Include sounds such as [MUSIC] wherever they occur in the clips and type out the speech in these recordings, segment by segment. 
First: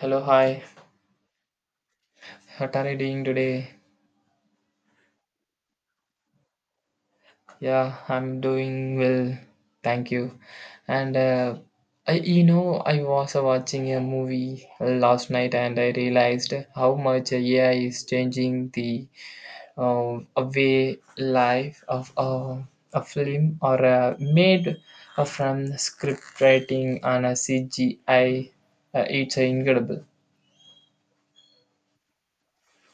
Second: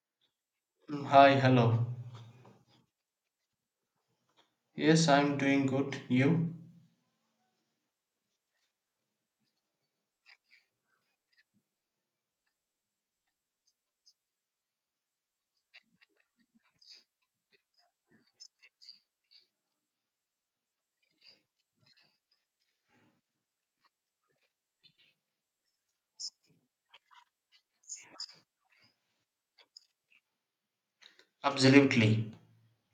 Hello, hi. Mm, hi, hello. What are you doing today? Yes, I'm doing good. You? Yeah, I'm doing well. Thank you. And I was watching a movie last night, and I realized how much AI is changing the way life of a film or made from script writing and a CGI. It's incredible. Absolutely.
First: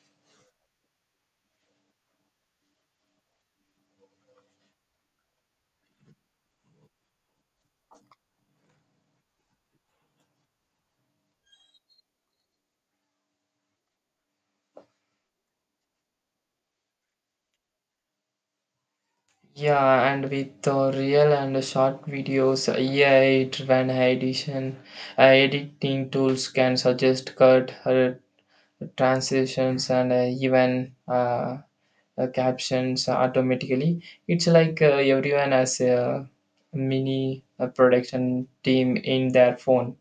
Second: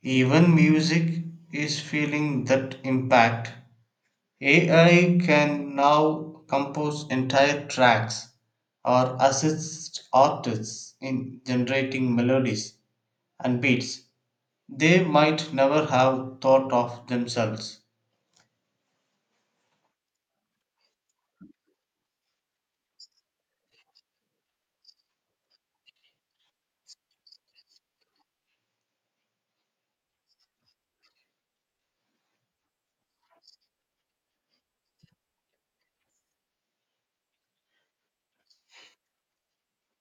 Even music is feeling that impact. AI can now compose entire tracks or assist artists in generating melodies and beats they might never have thought of themselves. Yeah, and with the real and short videos, AI driven edition, editing tools can suggest cut, transitions, and even captions automatically. It's like everyone has a mini production team in their phone.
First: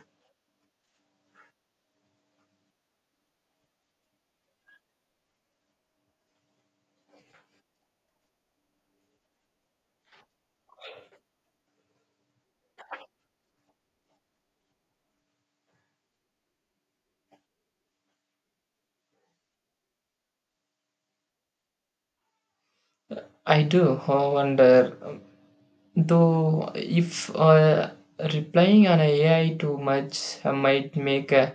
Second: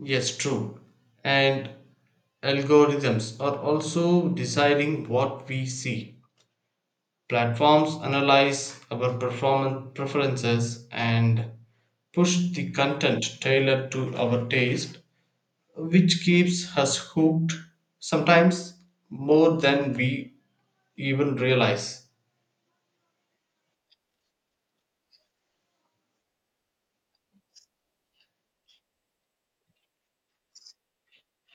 Yes, true. And algorithms are also deciding what we see. Platforms analyze our performance preferences and push the content tailored to our taste, which keeps us hooked sometimes more than we even realize. I wonder, though, if replying on AI too much might make uh,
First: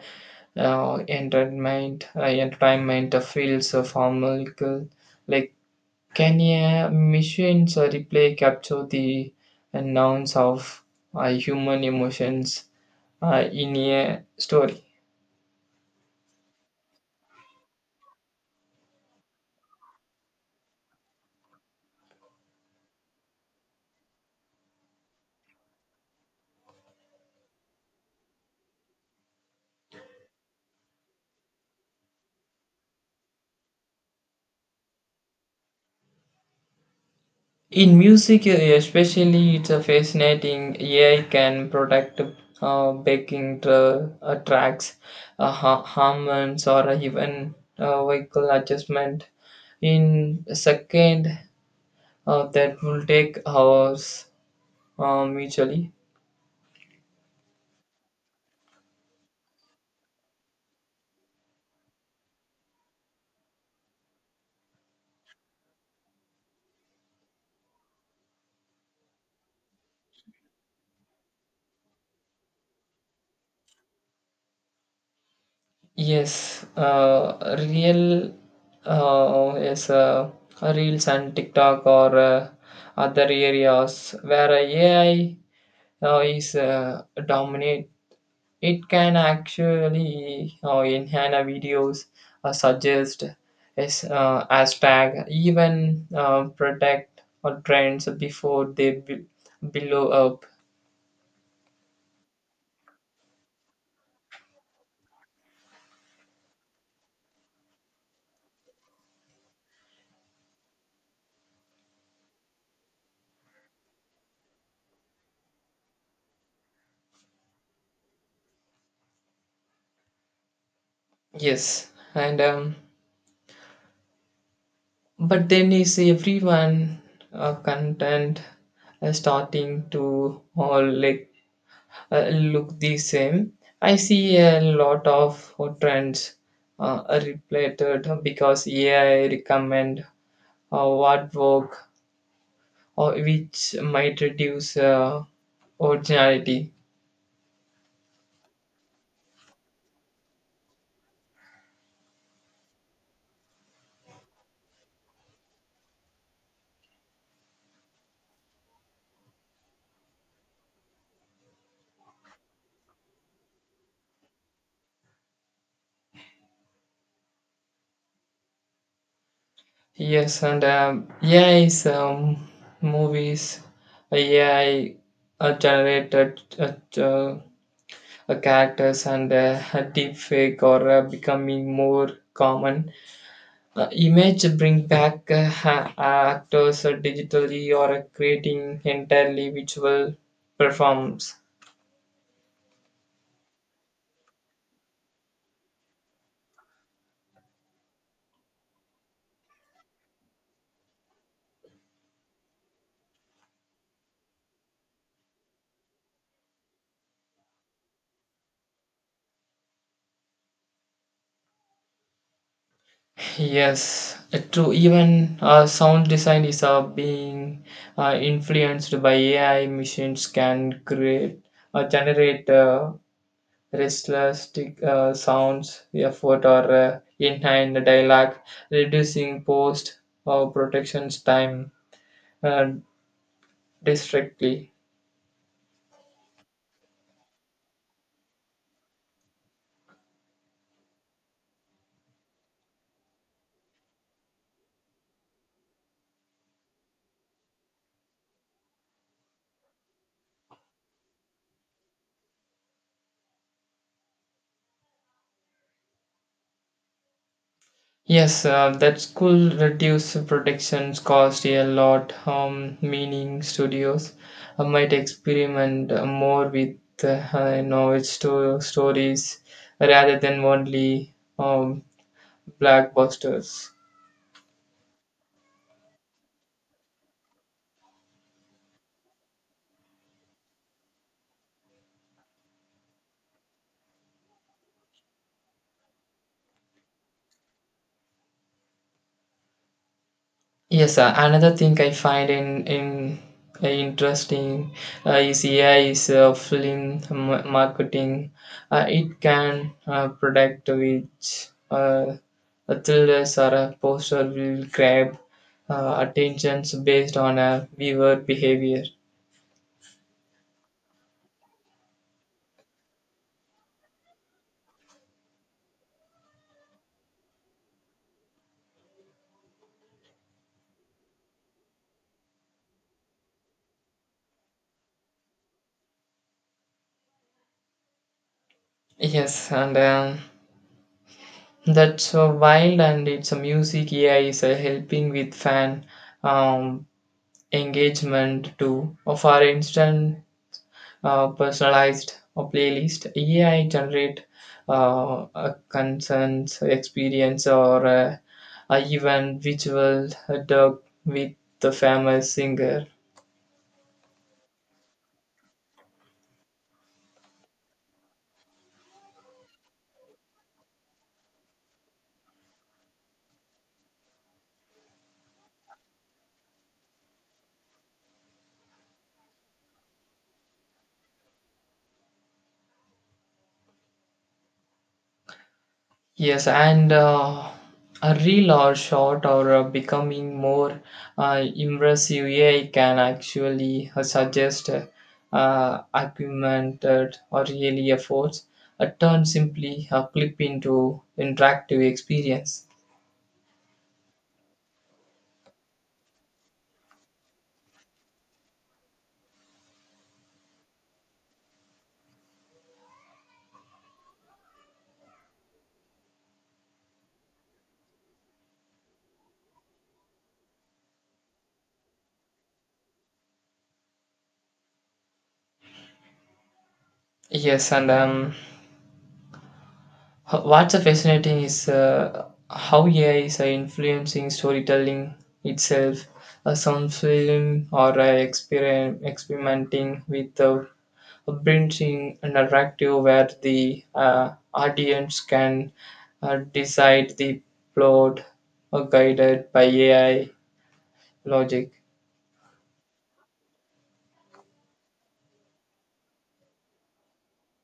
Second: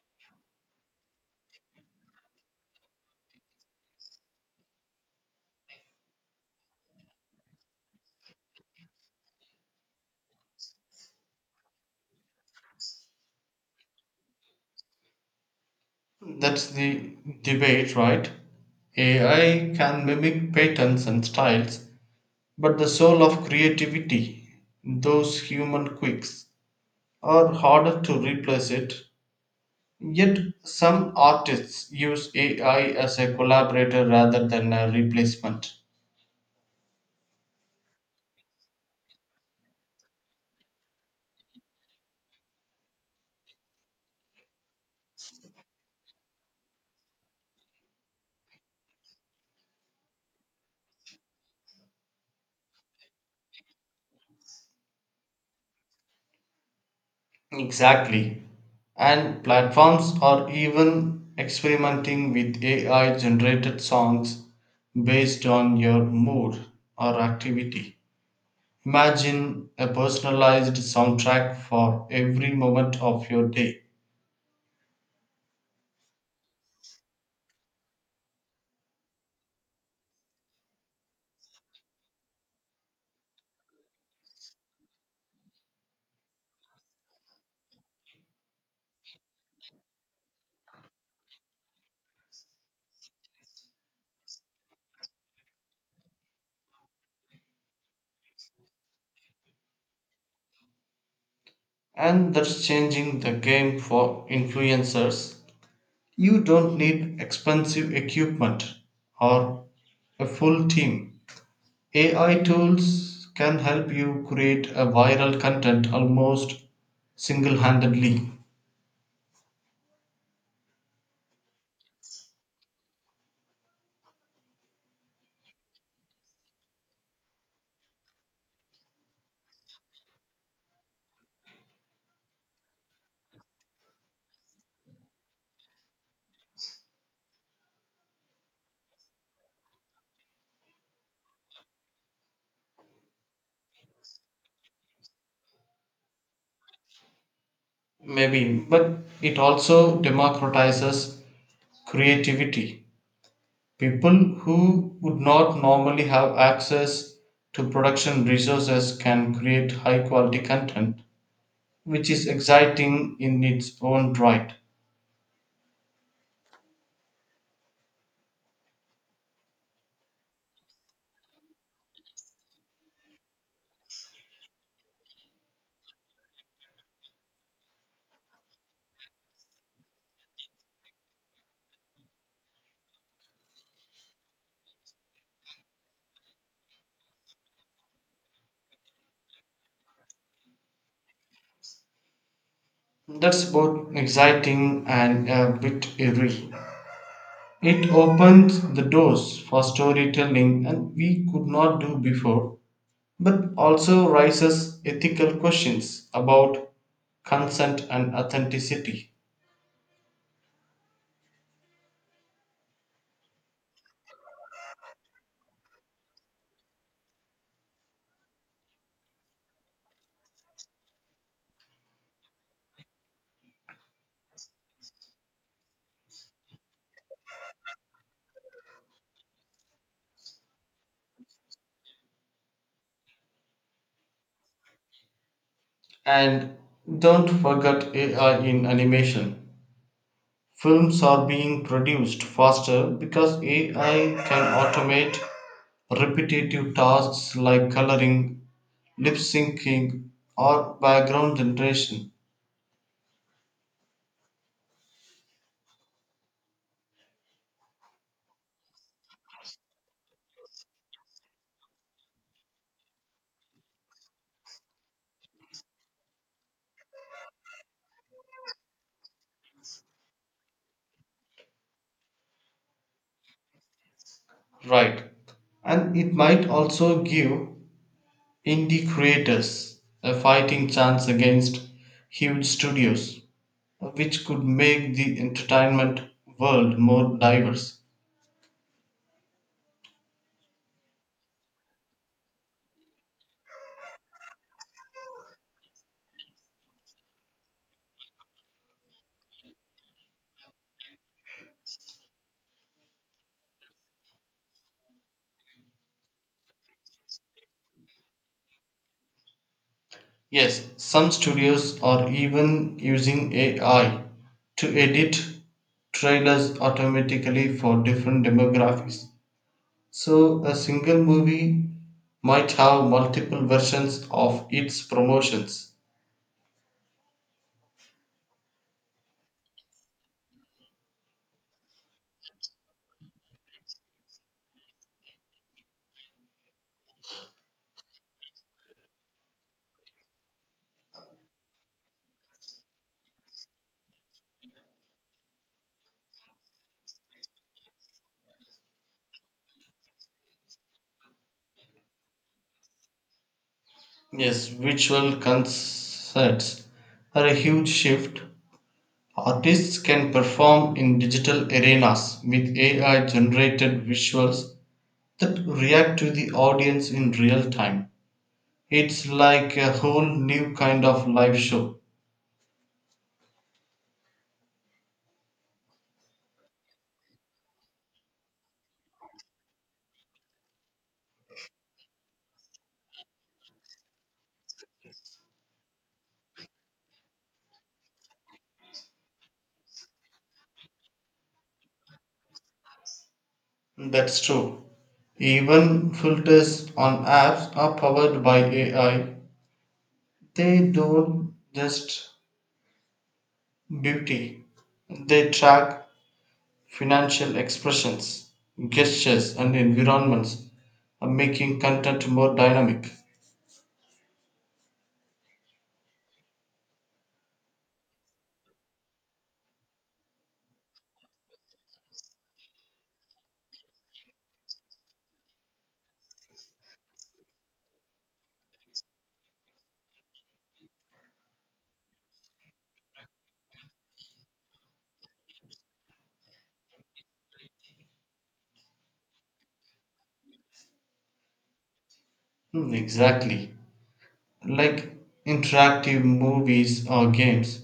uh, entertainment, uh, entertainment fields of harmonical. Like, can a machine's replay capture the nouns of human emotions in a story? That's the debate, right? AI can mimic patterns and styles, but the soul of creativity, those human quirks, are harder to replace it. Yet some artists use AI as a collaborator rather than a replacement. In music, especially, it's a fascinating. AI can protect tracks, harmonies, or even vocal adjustment in second that will take hours mutually. Exactly. And platforms are even experimenting with AI generated songs based on your mood or activity. Imagine a personalized soundtrack for every moment of your day. Yes, real is Reels and TikTok or other areas where AI is dominate. It can actually enhance our videos, suggest as hashtag, even protect or trends before they blow up. And that's changing the game for influencers. You don't need expensive equipment or a full team. AI tools can help you create a viral content almost single-handedly. Yes, and But then is everyone content starting to all like look the same? I see a lot of trends are related because AI recommend what work, or which might reduce originality. Maybe, but it also democratizes creativity. People who would not normally have access to production resources can create high quality content, which is exciting in its own right. Yes, and AI is movies, AI generated characters and [LAUGHS] deepfake are becoming more common. Image bring back actors digitally or creating entirely visual performs. That's both exciting and a bit eerie. It opens the doors for storytelling and we could not do before, but also raises ethical questions about consent and authenticity. Yes, true. Even sound design is being influenced by AI. Machines can create generate restless tick, sounds, effort, or in hand dialogue, reducing post or protection's time uh, districtly. And don't forget AI in animation. Films are being produced faster because AI can automate repetitive tasks like coloring, lip syncing, or background generation. Yes, that school reduce protections cost a lot, meaning studios might experiment more with its stories rather than only blockbusters. Right, and it might also give indie creators a fighting chance against huge studios, which could make the entertainment world more diverse. Yes, another thing I find in interesting is AI is marketing. It can predict which uh, thrillers or a poster will grab attentions based on a viewer behavior. Yes, some studios are even using AI to edit trailers automatically for different demographics. So a single movie might have multiple versions of its promotions. Yes, and That's wild, and it's a music AI is helping with fan um, engagement too. For instance, personalized playlist. AI generate a concerns, experience, or even visual dog with the famous singer. Yes, visual concerts are a huge shift. Artists can perform in digital arenas with AI generated visuals that react to the audience in real time. It's like a whole new kind of live show. Yes, and a reel or short or becoming more impressive. AI can actually suggest augmented or really efforts. A turn simply a clip into interactive experience. That's true. Even filters on apps are powered by AI. They don't just beauty, they track financial expressions, gestures, and environments, making content more dynamic. Yes, and um, What's fascinating is how AI is influencing storytelling itself. Some film or experimenting with bridging a narrative where the audience can decide the plot guided by AI logic. Hmm, exactly. Like interactive movies or games,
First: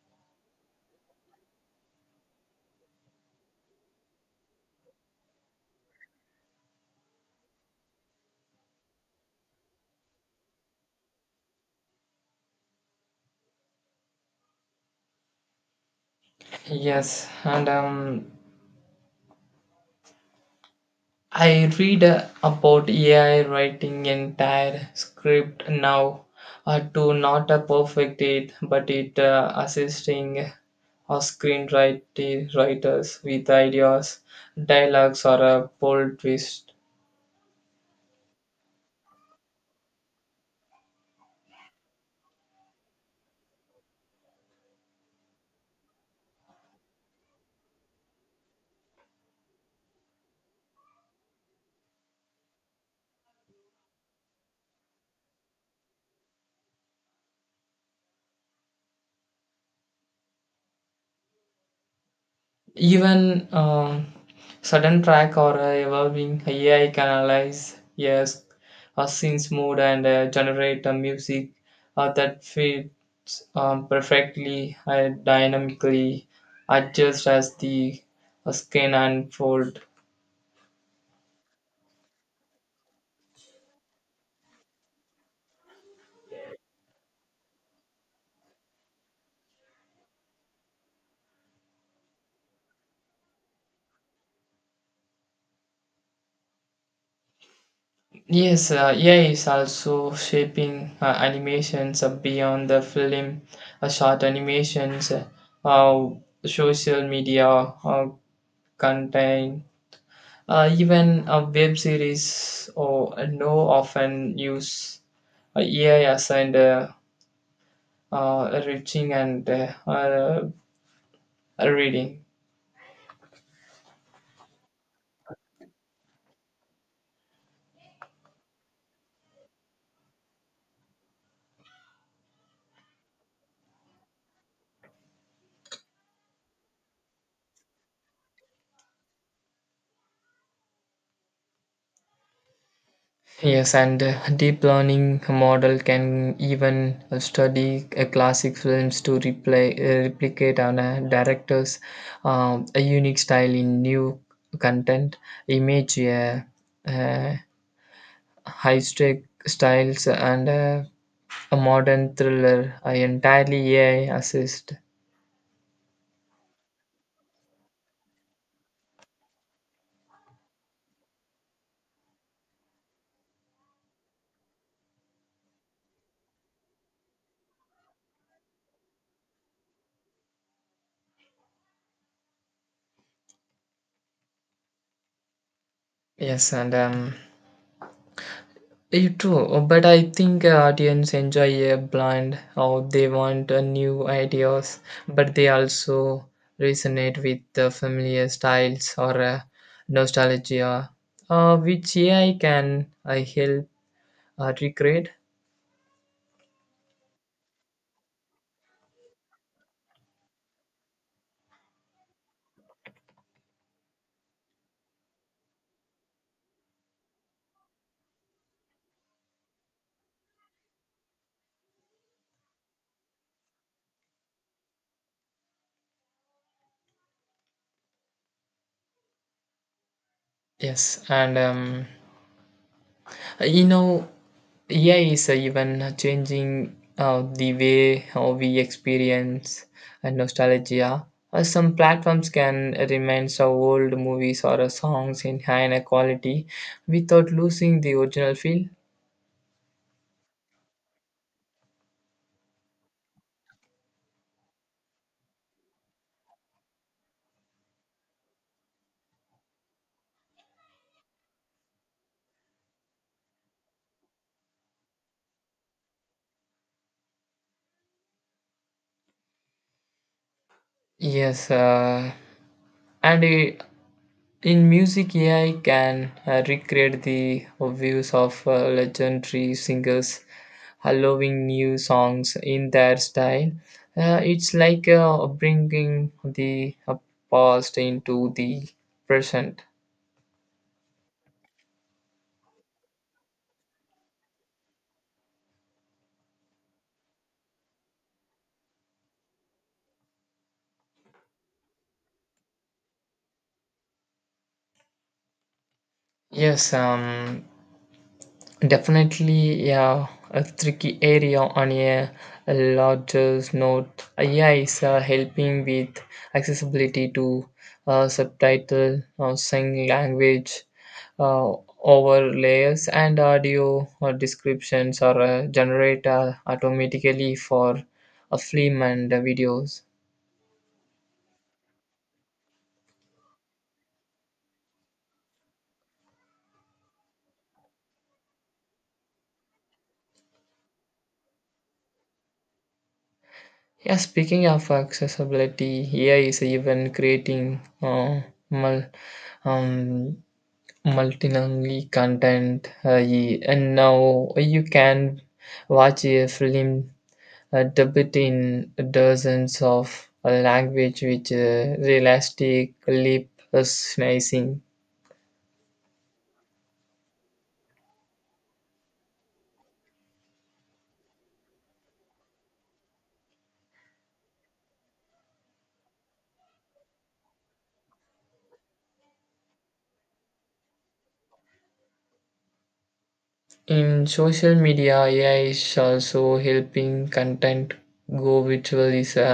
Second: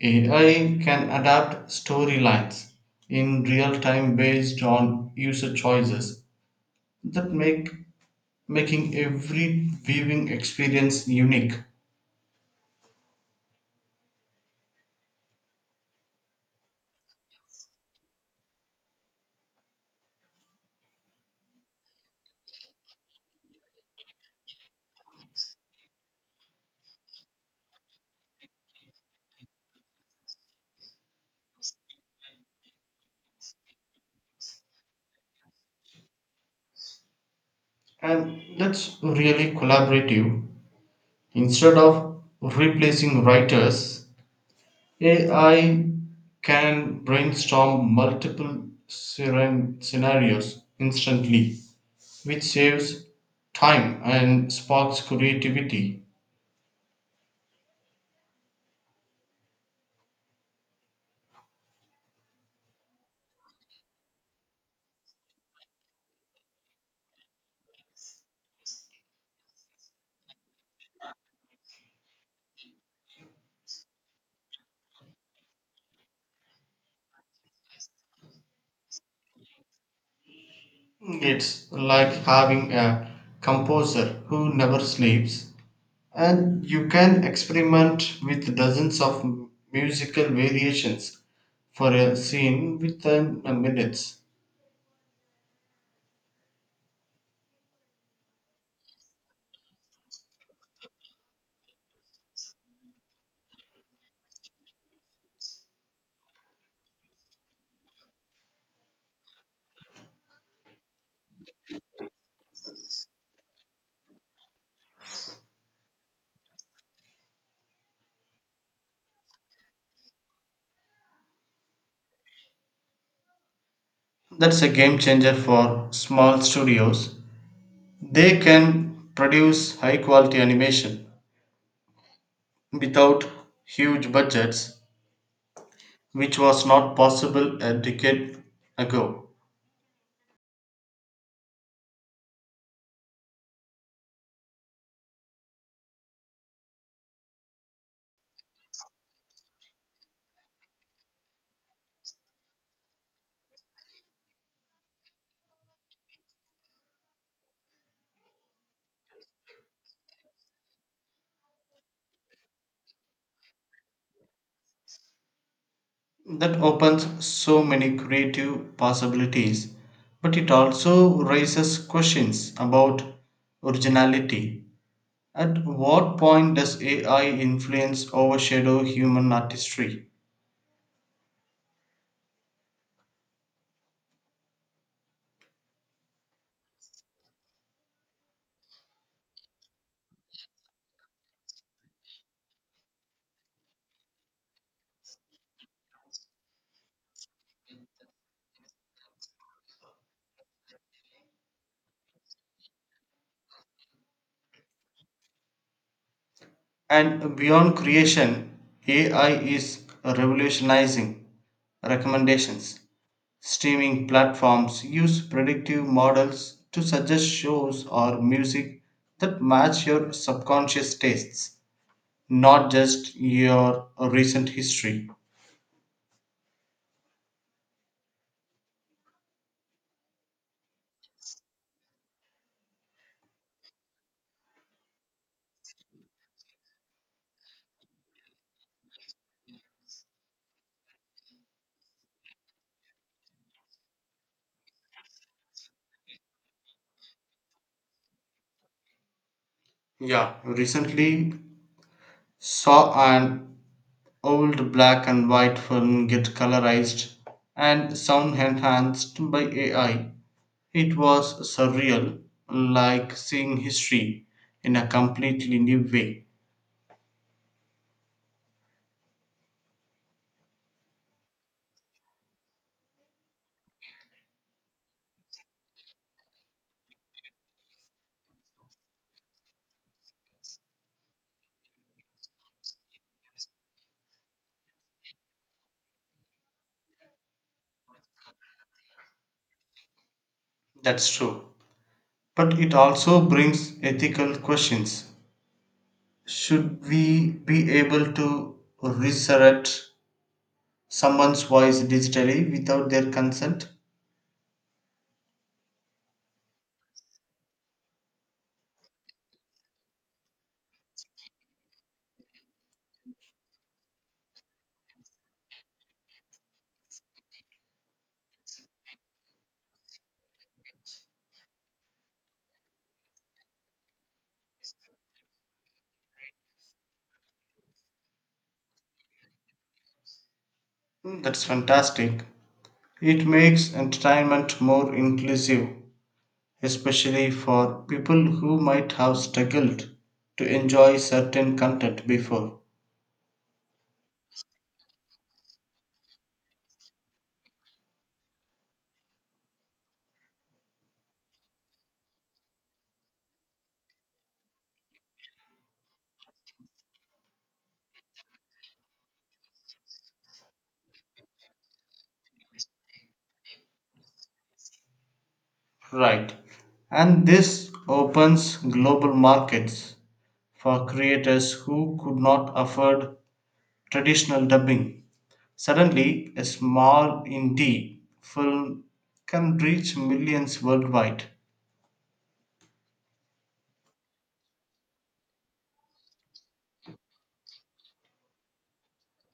AI can adapt storylines in real time based on user choices that make making every viewing experience unique. Yes, and I read about AI writing entire script now to not perfect it, but it assisting or screenwriter writers with ideas, dialogues, or a bold twist. And that's really collaborative. Instead of replacing writers, AI can brainstorm multiple scenarios instantly, which saves time and sparks creativity. Even sudden track or evolving AI can analyze, yes, a scene's mood and generate a music that fits perfectly and dynamically adjust as the skin unfold. It's like having a composer who never sleeps, and you can experiment with dozens of musical variations for a scene within a minutes. Yes, AI is also shaping animations beyond the film, short animations, uh, social media content. Even a web series or no often use AI as and reaching and reading. That's a game changer for small studios. They can produce high quality animation without huge budgets, which was not possible a decade ago. Yes, and deep learning model can even study classic films to replicate on a director's a unique style in new content, image, uh, high stake styles, and a modern thriller, I entirely AI assist. That opens so many creative possibilities, but it also raises questions about originality. At what point does AI influence overshadow human artistry? Yes, and You too. But I think audience enjoy a blind how they want new ideas, but they also resonate with the familiar styles or nostalgia, which AI can help recreate. And beyond creation, AI is revolutionizing recommendations. Streaming platforms use predictive models to suggest shows or music that match your subconscious tastes, not just your recent history. Yes, and You know, AI is even changing the way how we experience nostalgia. Some platforms can remind us of old movies or songs in higher quality without losing the original feel. Yeah, recently saw an old black and white film get colorized and sound enhanced by AI. It was surreal, like seeing history in a completely new way. Yes, and in music, AI can recreate the views of legendary singers, allowing new songs in their style. It's like bringing the past into the present. That's true. But it also brings ethical questions. Should we be able to resurrect someone's voice digitally without their consent? Yes, um, Definitely, yeah, a tricky area on a larger note. AI is helping with accessibility to subtitle, sign language, uh, overlays, and audio descriptions are generated automatically for a film and videos. Mm, that's fantastic. It makes entertainment more inclusive, especially for people who might have struggled to enjoy certain content before. Yeah, speaking of accessibility, AI is even creating mul- um, multilingual content and now you can watch a film dubbed in dozens of language with realistic lip synchronizing. Right. And this opens global markets for creators who could not afford traditional dubbing. Suddenly, a small indie film can reach millions worldwide. In social media, AI is also helping content go virtual is a,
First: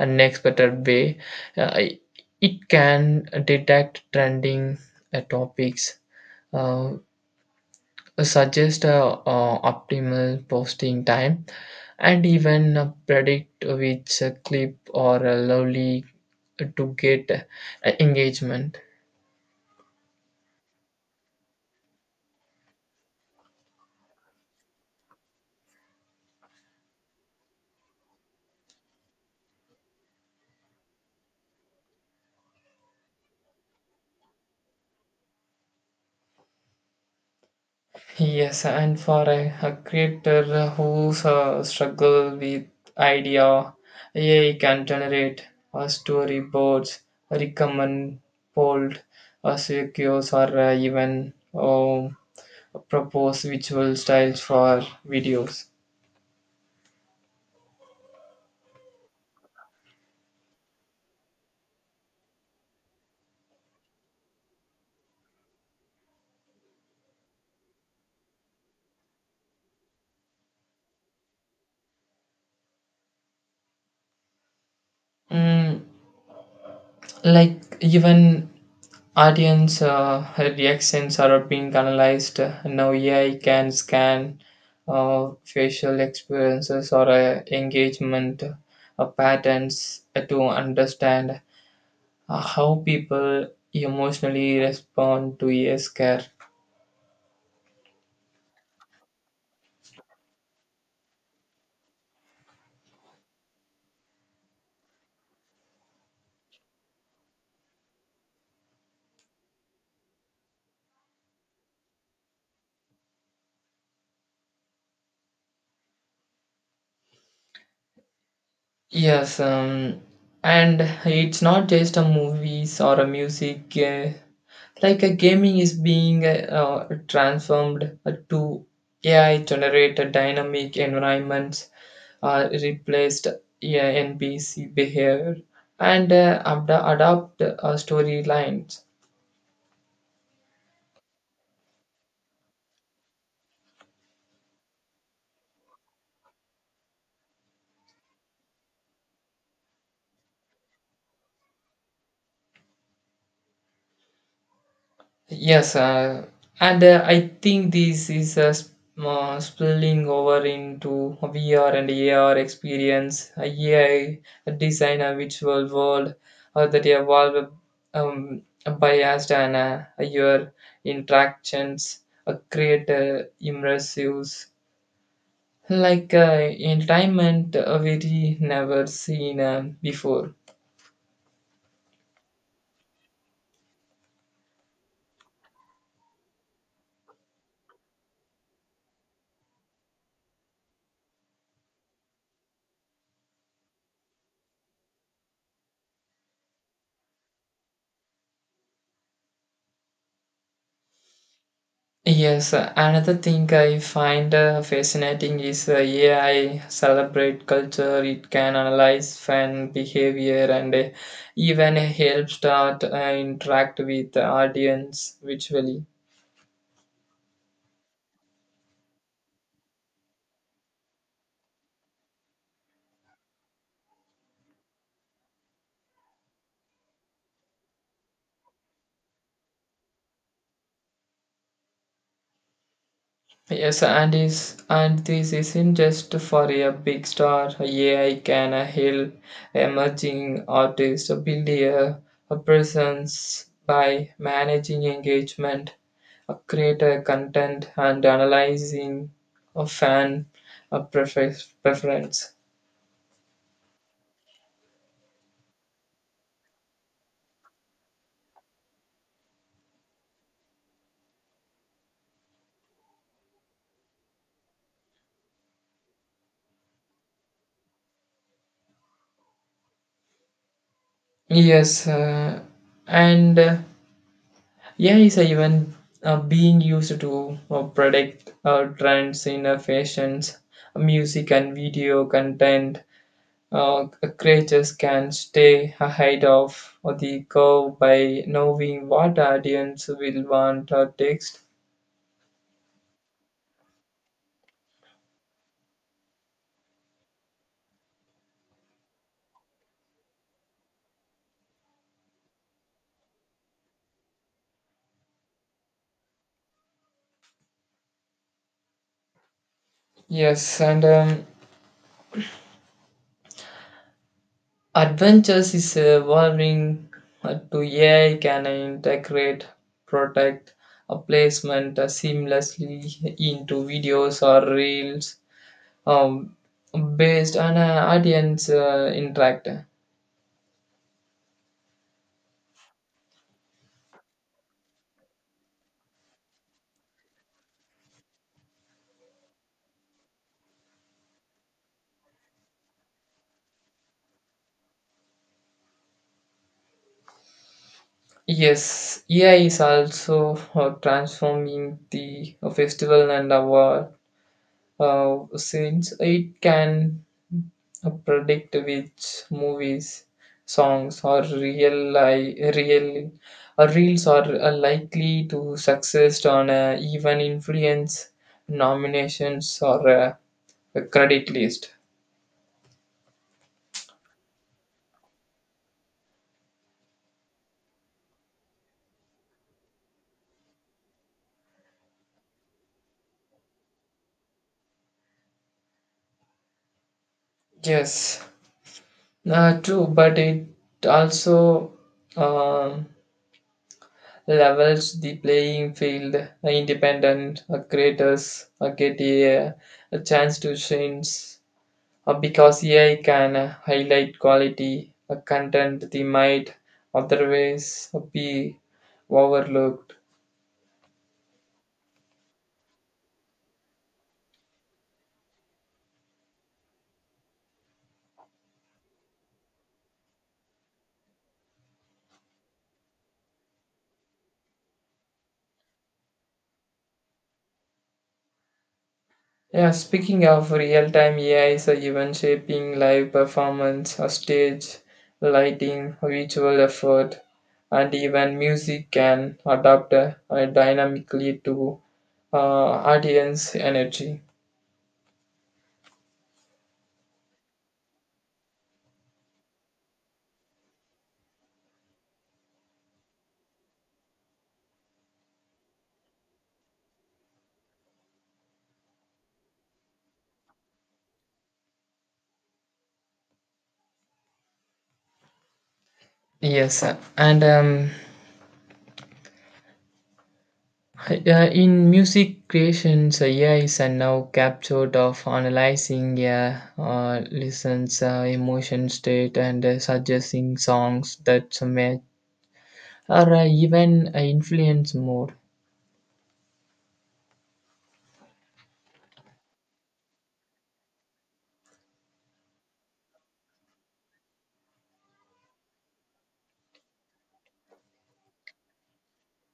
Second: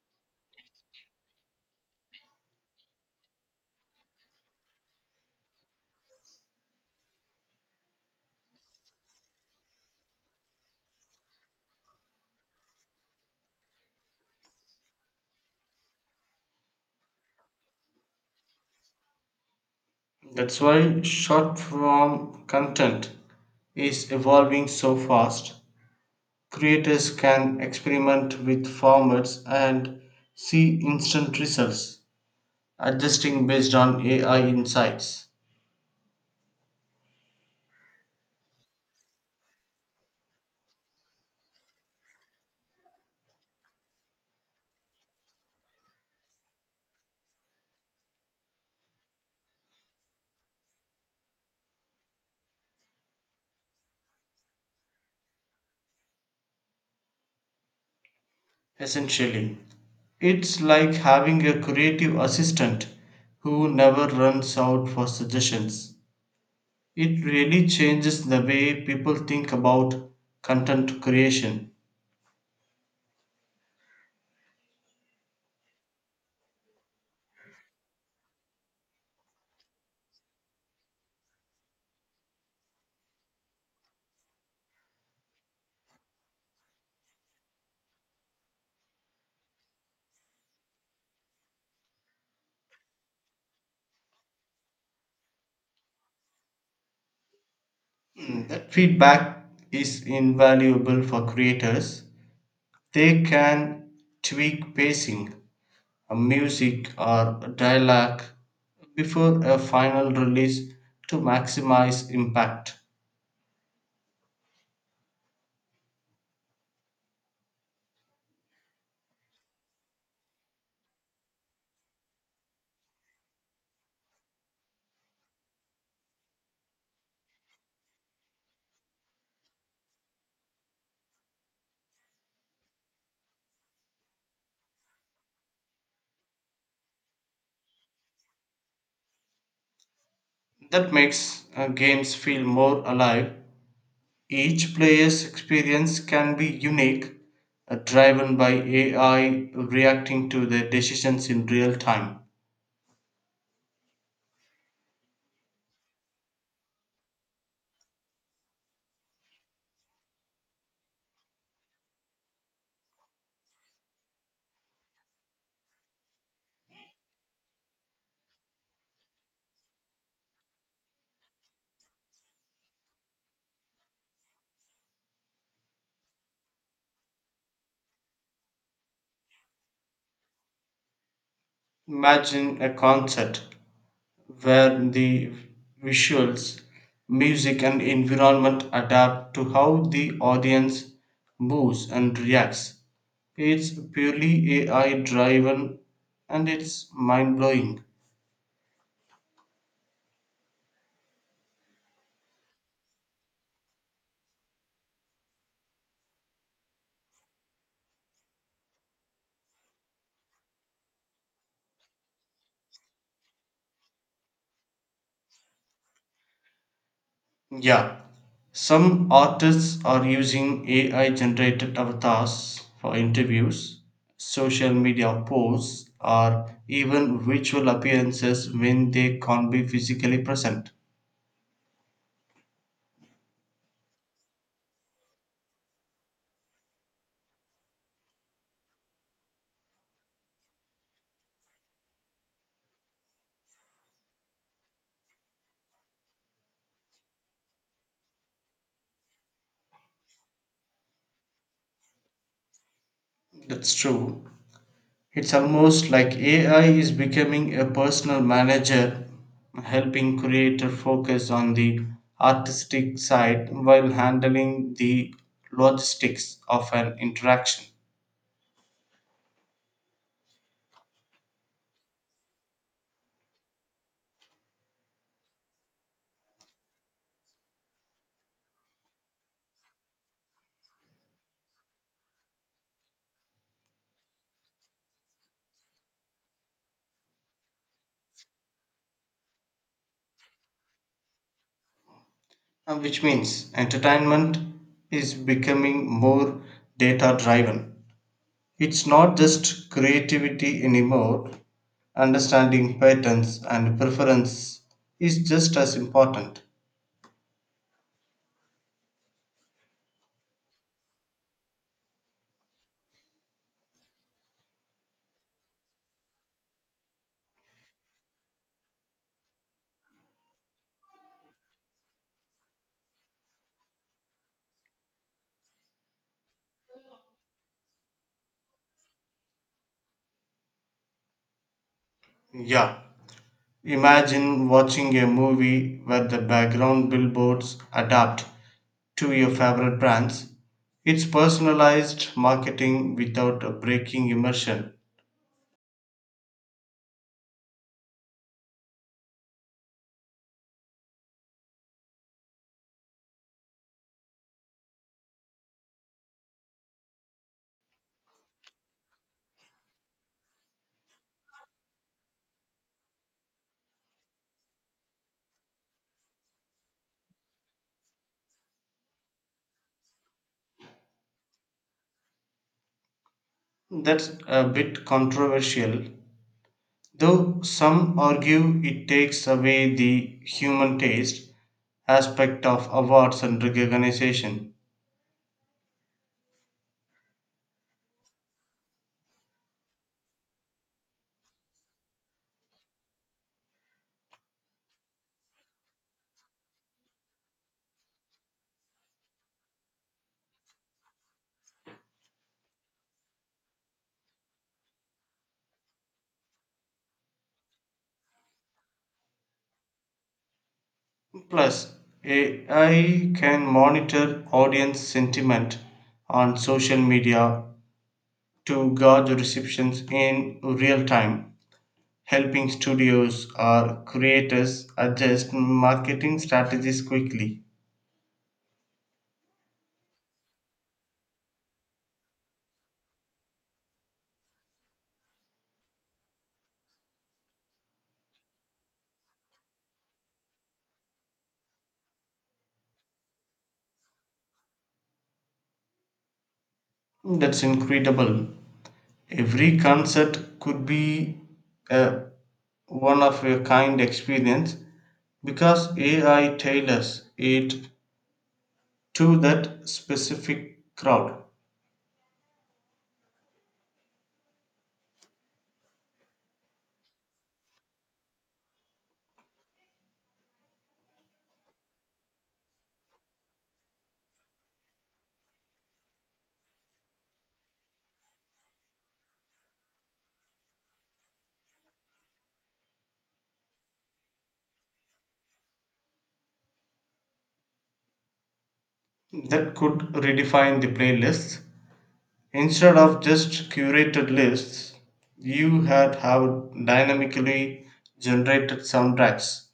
an expected way. uh, it can detect trending topics, uh, suggest a optimal posting time, and even predict which clip or a lovely to get engagement. That's why short form content is evolving so fast. Creators can experiment with formats and see instant results, adjusting based on AI insights. Yes, and for a creator who's struggle with idea, AI can generate storyboards, recommend, bold, secures, or even propose visual styles for videos. Essentially, it's like having a creative assistant who never runs out for suggestions. It really changes the way people think about content creation. Mm, like even audience reactions are being analyzed now. AI can scan facial experiences or engagement patterns to understand how people emotionally respond to a I scare. Mm, that feedback is invaluable for creators. They can tweak pacing, music, or dialogue before a final release to maximize impact. yes um, and it's not just a movies or a music, like a gaming is being transformed to AI generated dynamic environments replaced, yeah, NPC behavior and adopt storylines. That makes games feel more alive. Each player's experience can be unique, driven by AI reacting to their decisions in real time. Yes, and I think this is spilling over into VR and AR experience, AI design, a virtual world that evolve um, biased and your interactions create immersive like entertainment we never seen before. Imagine a concert where the visuals, music, and environment adapt to how the audience moves and reacts. It's purely AI driven and it's mind blowing. Yes, another thing I find fascinating is AI celebrate culture. It can analyze fan behavior and even help start interact with the audience visually. Yeah, some artists are using AI generated avatars for interviews, social media posts, or even virtual appearances when they can't be physically present. And this isn't just for a big star. AI can help emerging artists build a presence by managing engagement, create content, and analyzing a fan a prefer- preference. That's true. It's almost like AI is becoming a personal manager, helping creator focus on the artistic side while handling the logistics of an interaction. Yes, and yeah, is even being used to predict trends in fashions, music, and video content. Uh, Creators can stay ahead of the curve by knowing what audience will want or text. Which means entertainment is becoming more data driven. It's not just creativity anymore. Understanding patterns and preference is just as important. Yes, and Adventures is evolving to AI can integrate product placement seamlessly into videos or reels um, based on audience interact. Yeah. Imagine watching a movie where the background billboards adapt to your favorite brands. It's personalized marketing without breaking immersion. Yes, AI is also transforming the festival and our scenes. It can predict which movies, songs, or real or reels are likely to success on even influence nominations or a credit list. That's a bit controversial, though some argue it takes away the human taste aspect of awards and recognition. Yes, true, but it also um levels the playing field. Independent creators get a chance to shine because AI can highlight quality content they might otherwise be overlooked. Plus, AI can monitor audience sentiment on social media to gauge receptions in real time, helping studios or creators adjust marketing strategies quickly. Yeah, speaking of real time, AI is even shaping live performance, stage lighting, visual effort, and even music can adapt dynamically to audience energy. That's incredible. Every concert could be a one of a kind experience because AI tailors it to that specific crowd. Yes, sir. And uh, in music creations, AI is now captured of analyzing a listeners' emotion state and suggesting songs that match or even influence more. That could redefine the playlists. Instead of just curated lists, you had have dynamically generated soundtracks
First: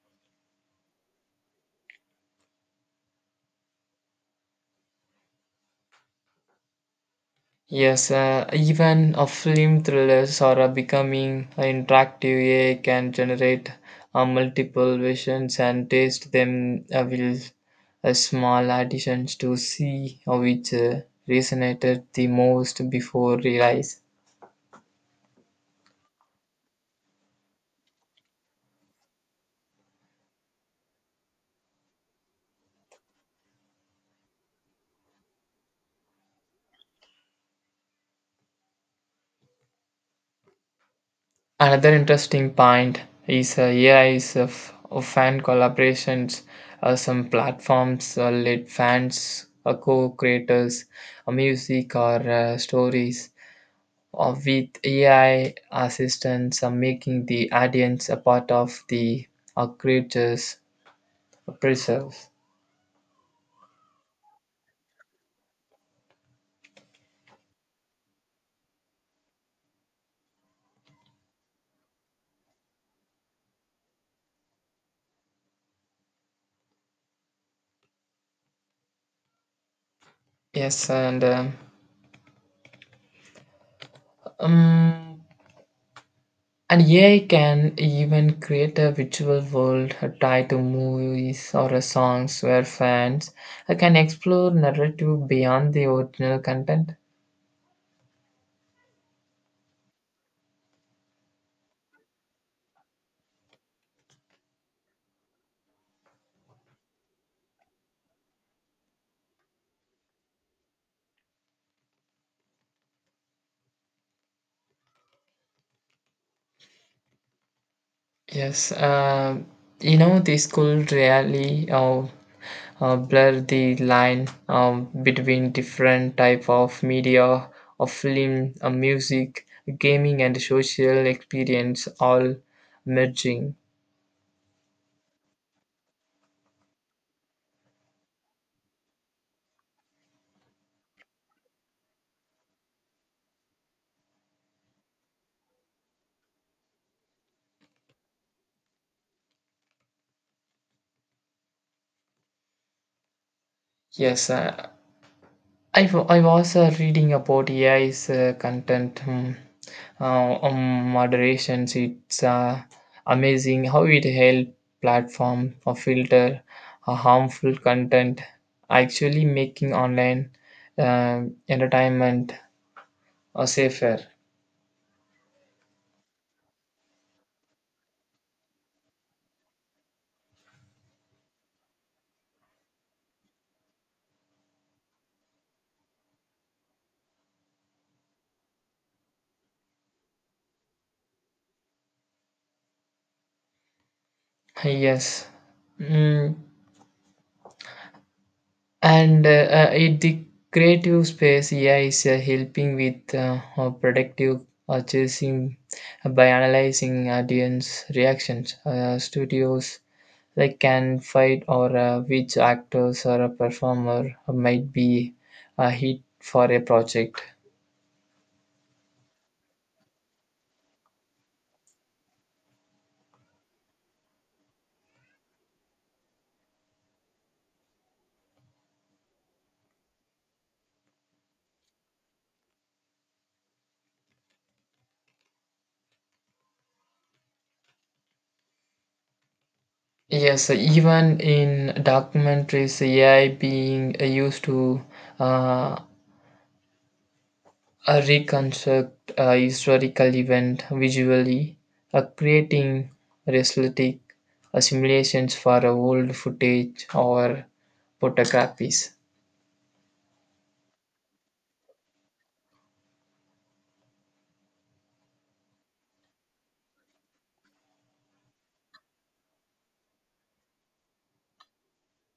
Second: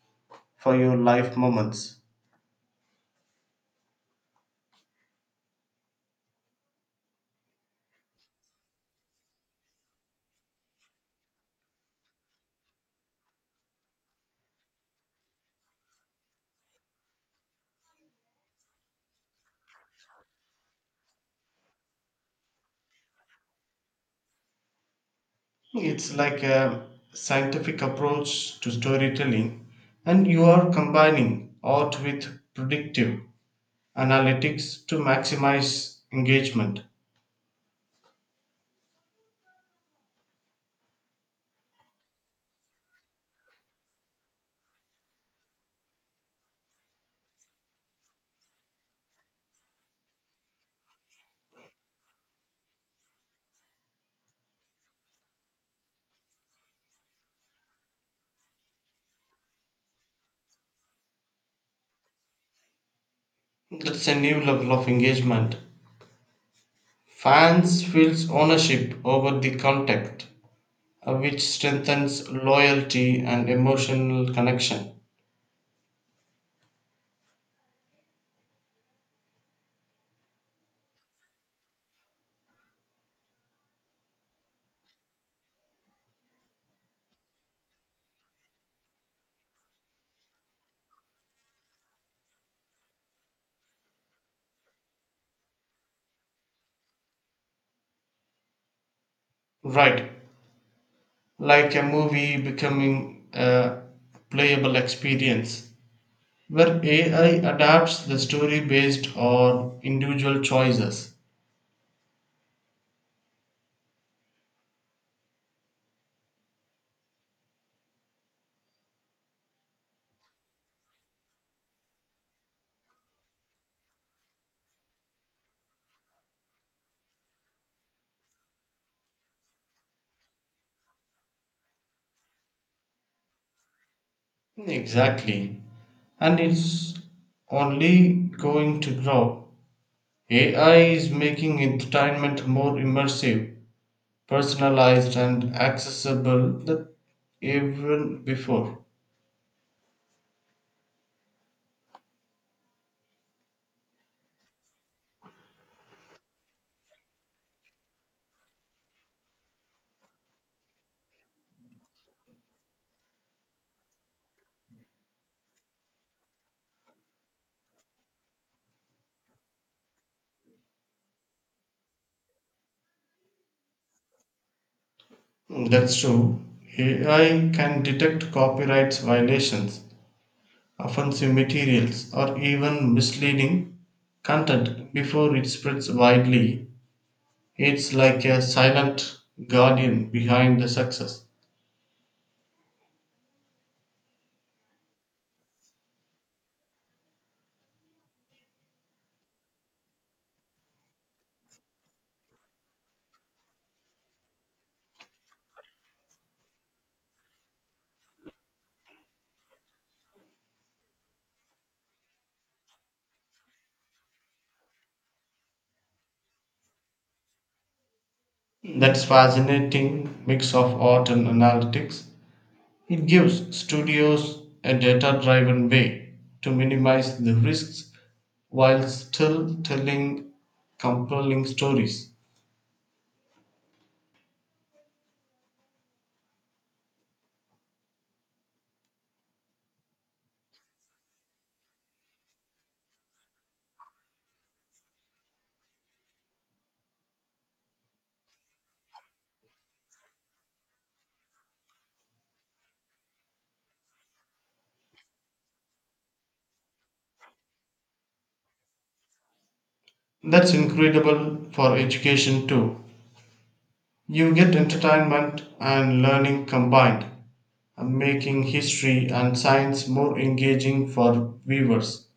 for your life moments. Yes, even a film thrillers are becoming interactive. AI can generate multiple versions and taste them with small additions to see which resonated the most before release. It's like a scientific approach to storytelling, and you are combining art with predictive analytics to maximize engagement. Another interesting point is A is of fan collaborations. Some platforms let fans, co-creators, music or stories with AI assistants making the audience a part of the creature's preserve. That's a new level of engagement. Fans feels ownership over the content, which strengthens loyalty and emotional connection. Yes, and um, um, and AI can even create a virtual world tied to movies or songs where fans can explore narrative beyond the original content. Right, like a movie becoming a playable experience where AI adapts the story based on individual choices. Yes, you know, the school really blur the line between different type of media, of film, music, gaming, and social experience all merging. Exactly. And it's only going to grow. AI is making entertainment more immersive, personalized, and accessible than even before. Yes, I was reading about AI's content moderations. It's amazing how it helps platform filter harmful content, actually making online entertainment safer. That's true. AI can detect copyright violations, offensive materials, or even misleading content before it spreads widely. It's like a silent guardian behind the success. Yes. Mm, and It the creative space, AI is helping with productive purchasing by analyzing audience reactions. Studios like can fight or which actors or a performer might be a hit for a project. That's fascinating mix of art and analytics. It gives studios a data-driven way to minimize the risks while still telling compelling stories. Yes, even in documentaries, AI being used to uh, a reconstruct a historical event visually, a creating realistic simulations for old footage or photographs. That's incredible for education too. You get entertainment and learning combined, making history and science more engaging for viewers.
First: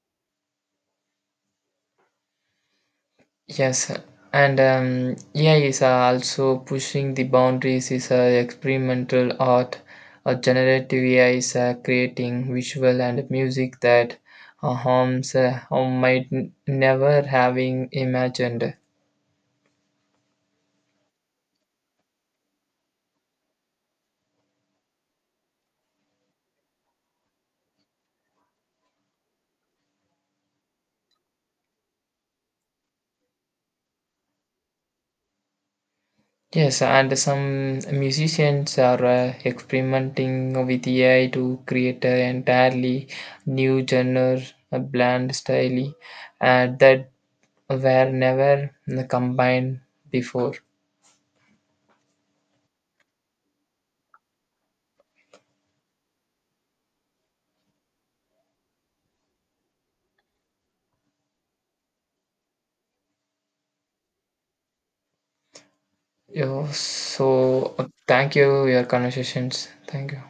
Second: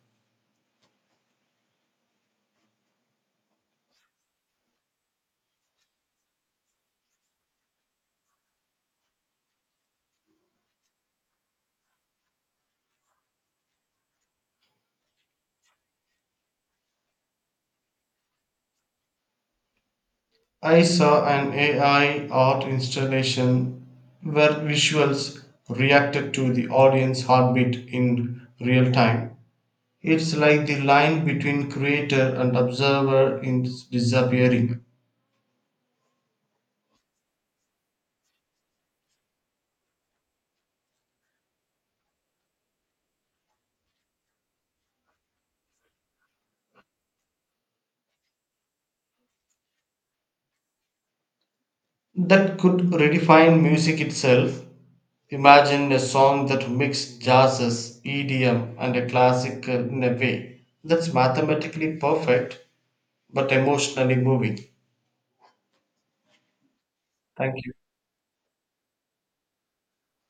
Yes, and AI is also pushing the boundaries. Is experimental art, a generative AI is creating visual and music that home might never having imagined. I saw an AI art installation where visuals reacted to the audience heartbeat in real time. It's like the line between creator and observer is disappearing. Yes, and some musicians are experimenting with AI to create an entirely new genre, a bland style that were never combined before. That could redefine music itself. Imagine a song that mixed jazzes, EDM, and a classic in a way that's mathematically perfect but emotionally moving. Yeah, Thank you. so, thank you, your conversations. Thank you.